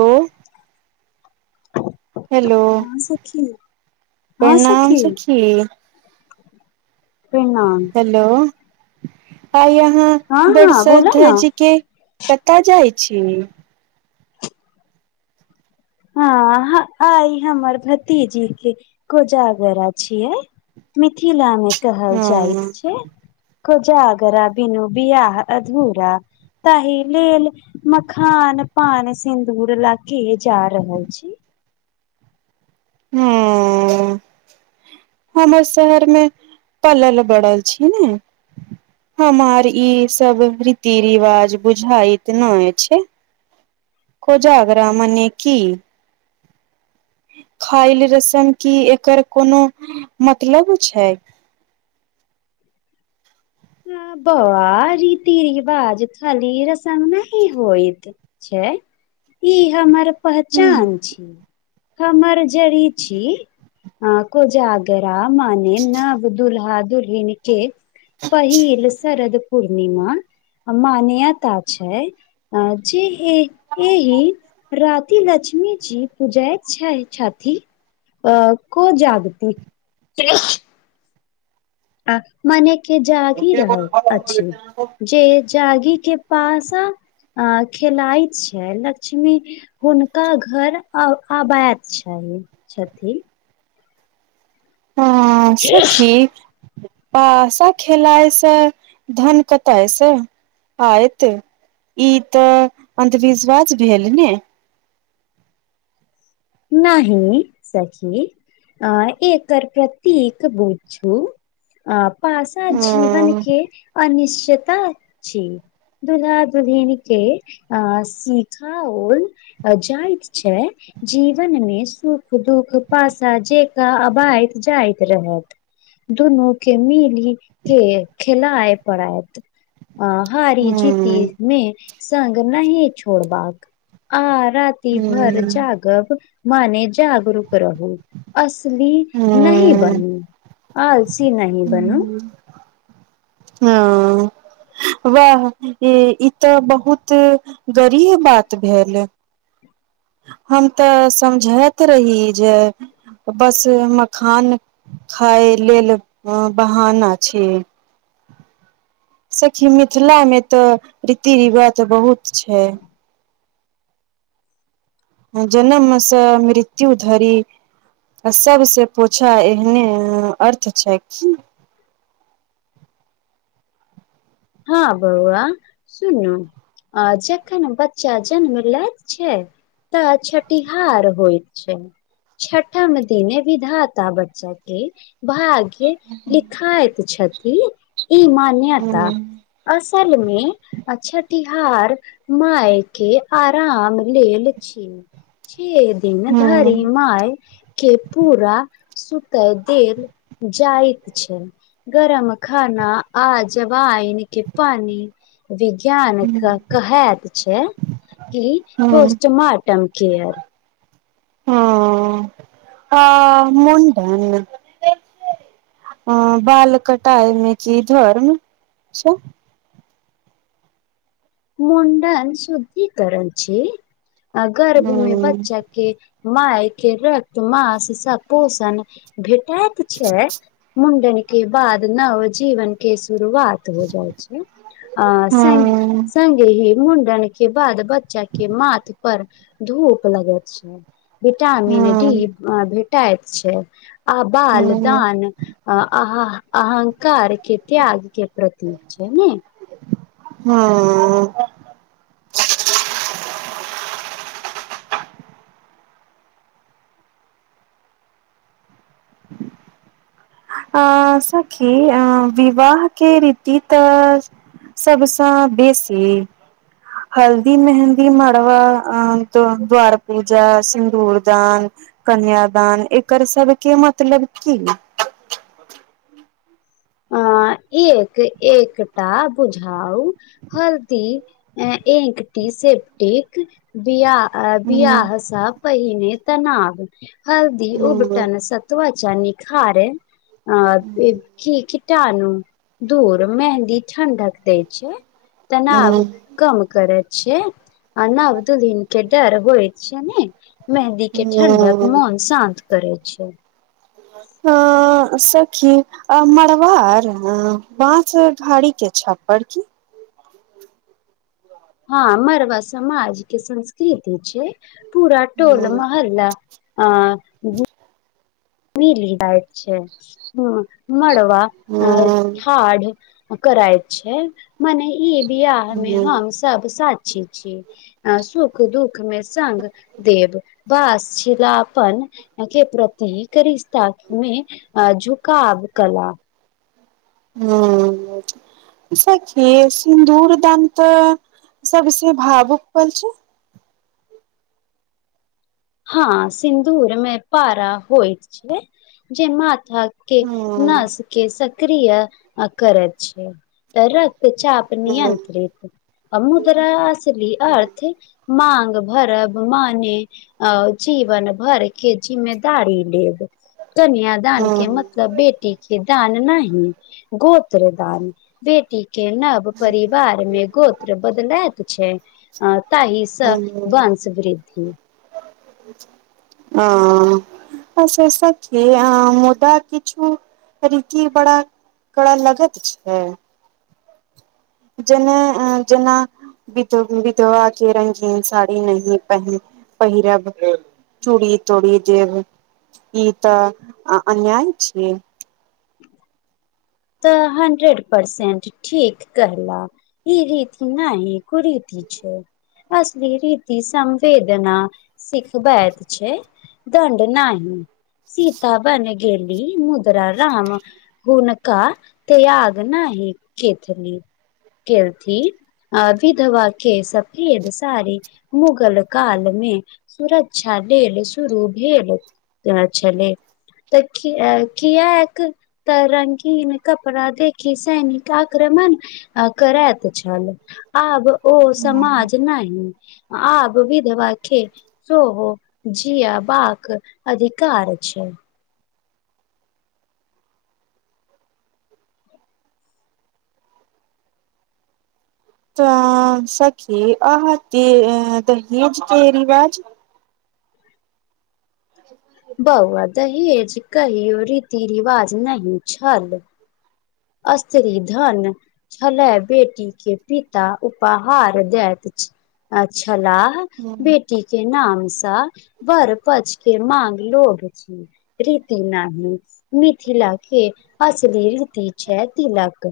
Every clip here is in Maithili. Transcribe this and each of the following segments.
हेलो हेलो हँ सखी हँ सखी प्रणाम हेलो आइ यहाँ हँ बर हँ सज बोल न धज के कतय जाइ छी हँ आइ हमर भतीजी के कोजागरा छियै मिथिलामे कहल हँ जाइत छै कोजागरा बिनु बियाह अधूरा ताहि लेल मखान पान सिन्दूर ला केज जा रहल छी हूं ऽ ऽ हमर शहर मे पलल बड़ल छी ने हमर ई सब रीति रिवाज बुझाइत नहि छै खोजाग्रा मने कि खायल रस्म की एकर कोनो मतलब छै ह ब‌उआ रीति रिवाज खाली रसम नहि होइत छै ई हमर पहचान छी हमर जड़ी छी कोजाग या माने नब दुल्हा-दुल्हिन के पहिल शरद पूर्णिमा मन्यता छै अं जेहे एही राती लक्ष्मी जी पूजैत छै छैथी अ को जागती आ मने के जागि रहल अछि जे जागि के पासा अ खेलाइत छै लक्ष्मी हुनका घर‌ अ आबाइत छै छथिन ह सखी पासा खेलायसँ धन कतायसँ आयत ई तऽ अंधविश्वास भेल ने नहि सखी अ एकर प्रतीक बूझू पासा ह जीवन के अनिश्चता छी दूल्हा दुल्हिन के अ सिखाओल जाइत छै जीवन मे सुख दुख पासा जेका अबाइत जाइत रहत दुनू के मिली के खेलय पड़ाईत आ हारी जीति ह में संग नहि छोड़बाक आ रा ती ह भरि जागब मने जागरूक रहू असली नहि ह बनू आलसी नहि बनू हँ वाह ई तऽ बहुत गरीय बात भेल हम तऽ समझैत रही जे बस मखान खाय लेल अ बहाना छै सखी मिथिला मे तऽ रीति रिवाज बहुत छै जनमसँ मृत्यु धरि आ सबसँ पूछा एहने अर्थ छै की [inaudible] हँ बौआ सुनु आ जखन बच्चा जन्म लैत छैथ तऽ छठिहार होइत छै छठम दिने विधाता बच्चा के भाग्य के लिखाइत छथि ई हँ मान्यता असल मे आ छठिहार माय के आराम लेल छी छ दिन धरि हँ माय के पूरा सुतय देल जाइत छै गरम खाना आजबाइन के पानि विज्ञान के कहैत छै कि हँ पोस्टमार्टम केयर हँ आ मुण्डन अ बाल कटाइमे की धर्म छै मुंडन शुद्धिकरण छी आ गर्भ में बच्चा के मायके रत मास स पोषण भेटाइत छै मुंडन के बाद नव जीवन के शुरुआत हो जाइ छै आ सं हँ गे ही मुंडन के बाद बच्चा के माथ पर धूप लगैत छै विटामीन डी हँ भेटाएत छै आ बाल हँ दान अ अह अहंकार के त्याग के प्रतीक छै ने हँ अ सखी विवाहके रीति तऽ सबस बेसी हल्दी मेहंदी मड़वा अ त द्वार पूजा सिदूरदान कन्यदान एकर सबके मतलब की [inaudible] अ एक एकटा बुझाउ हल्दी अ एक टी सेपटिक बिआ हूँ बियाह स पहिने तनाव हल्दी हूँ उबटन स त्वचा निखारै अ किटानू दूर मेहन्दी ठंढक दै छै तनाव कम करै छै आ नबदुलहीन के डर होइ छै ने मेंहदी के ठंडक मोन शान्त करय छै हँ हं सखी आ मड़वाड़ हं बास घाड़ी के छप्पर की हँ मरबा समाजके संस्कृति छै पूरा टोल महल्ला आ मिल जाइ छै ह मरबा ठाड कराइत छै मने ई बिवाह मे हम सब साक्षी छी अ सुख दुख मे संग देब बस छिला अपन के प्रतीक करिस्ताक मे अ झुकाब कला हं सखी सिन्दूरदान त सब स भावुक पल छै हँ सिन्दूरमे पारा होइ छै जे माथा के नसके स सक्रिय आ करैत छै त रक्तचाप नियंत्रित अ मुद्रा असलि अर्थ मांग भरब माने अ जीवन भरि के जिम्मेदारी लेब कनिया दान के मतलब बेटी के दान नहि गोत्र दान बेटी के नव परि बार मे गोत्र बदलैत छै ताहिसँ वंश वृद्धि अं आ से सच्चे मुदा किछु रीति बड़ा कर लगत छै जेना जेना विध विधवा के रंगीन साड़ी नहि पहि पहिरब चूड़ी तुड़ी जेब ई तऽ अन्याय छियै तऽ हंड्रेड परसेंट ठीक कहला ई रीति नहि कुरीति छै असली रीति संवेदना सिखबैत छै दंड नाहि सीता बन गेली मुद्रा राम हुन का तेयाग नाहि केथली केलथी आ विधवा के सफेद साड़ी मुगल काल मे सुरक्षा लेल शुरू भेल ते छलै तऽ कियाक त रंगी न कपड़ा देखि सैनिक आक्रमण आ करैत छल आब ओ समाज नहि आब विधवा के सोहो जियाबाक अधिकार छै त सखी अहां के दहेज के रिवाज [unintelligible] बौआ दहेज कहियो रीति रिवाज नहि छल अस्त्री धन छलए बेटी के पिता उपहार देैत छलाह बेटी के नाम सा वर पछ के माँग लोभ छी रीति नहि मिथिला के असली रीति छै तिलक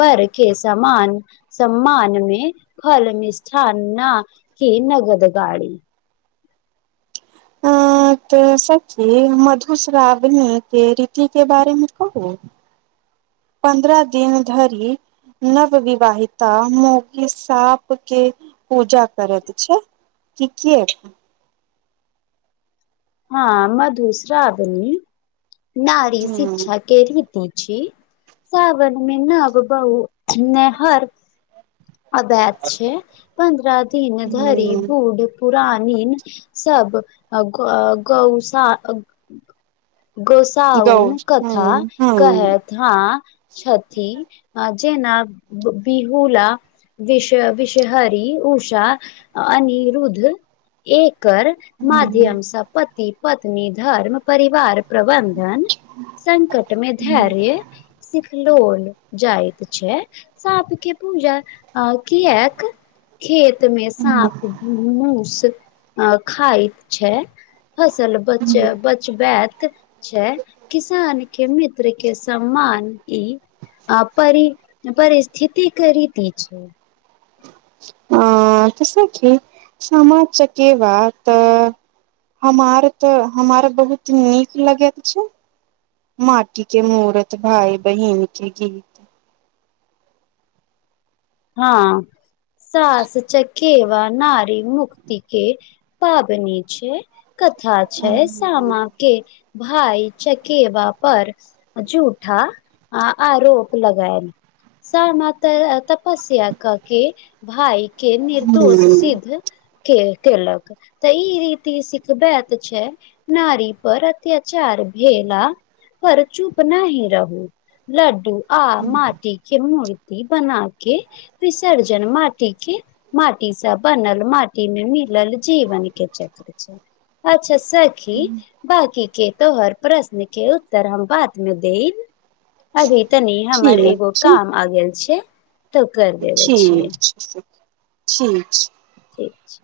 वर के समान सम्मान मे फल मिष्ठान न की नगद गाड़ी आ त सखी मधुश्रावणी के रीति के बारेमे कहू पन्द्रह दिन धरि नव विवाहिता मोगी साप के पूजा करैत छै ठीके हँ मधुश्रावणी नारी हूँ शिक्षा के रीती छी सावनमे नब बहु नेहर अबैत छै पन्द्रह दिन धरि हूँ बुऽड पुरानिन सब गौसा गोसाउन कथा कहयत धाँ छथि आ जेना बिहुला विष विषहरी उषा अनिरुद्ध एकर माध्यमसँ पति पत्नी धर्म परिवार प्रबन्धन संकट मे धैर्य सिखलोल जायत छै सांप के पूजा आ कीयैक खेतमे साँप मूस खायत छै फसल बच बच बात छै किसान के मित्र के सम्मान ई अ परी परिस्थिति कै रीति छै आ त सखी सामा चकेवा तऽ हमार तऽ हमार बहुत नीक लगैत छै माटी के मूरत भाय बहिन के गीत हँ सास चकेवा नरी मुक्ति के पाबनी छै कथा छै हूँ सामा के भाय चकेवा पर झूठा आरोप लगायल सामा त पस्या कऽ के भाय के निर्दोष सिद्ध के केलक त ई रीति सिखबेत छै नारी पर अत्याचार भेला पर चुप नाही रहू लड्डू आ माटी के मूर्ति बना के विसर्जन माटी के माटीसँ बनल माटी मे मिलल जीवन के चक्र छै अच्छा सखी बाकी के तोहर प्रश्न के उत्तर हम बात मे देब अभी तनी हमर ठीक एगो छै काम आ गेल छै तऽ कर देबे ठीक छियै छै सखी ठीक छै ठीक छै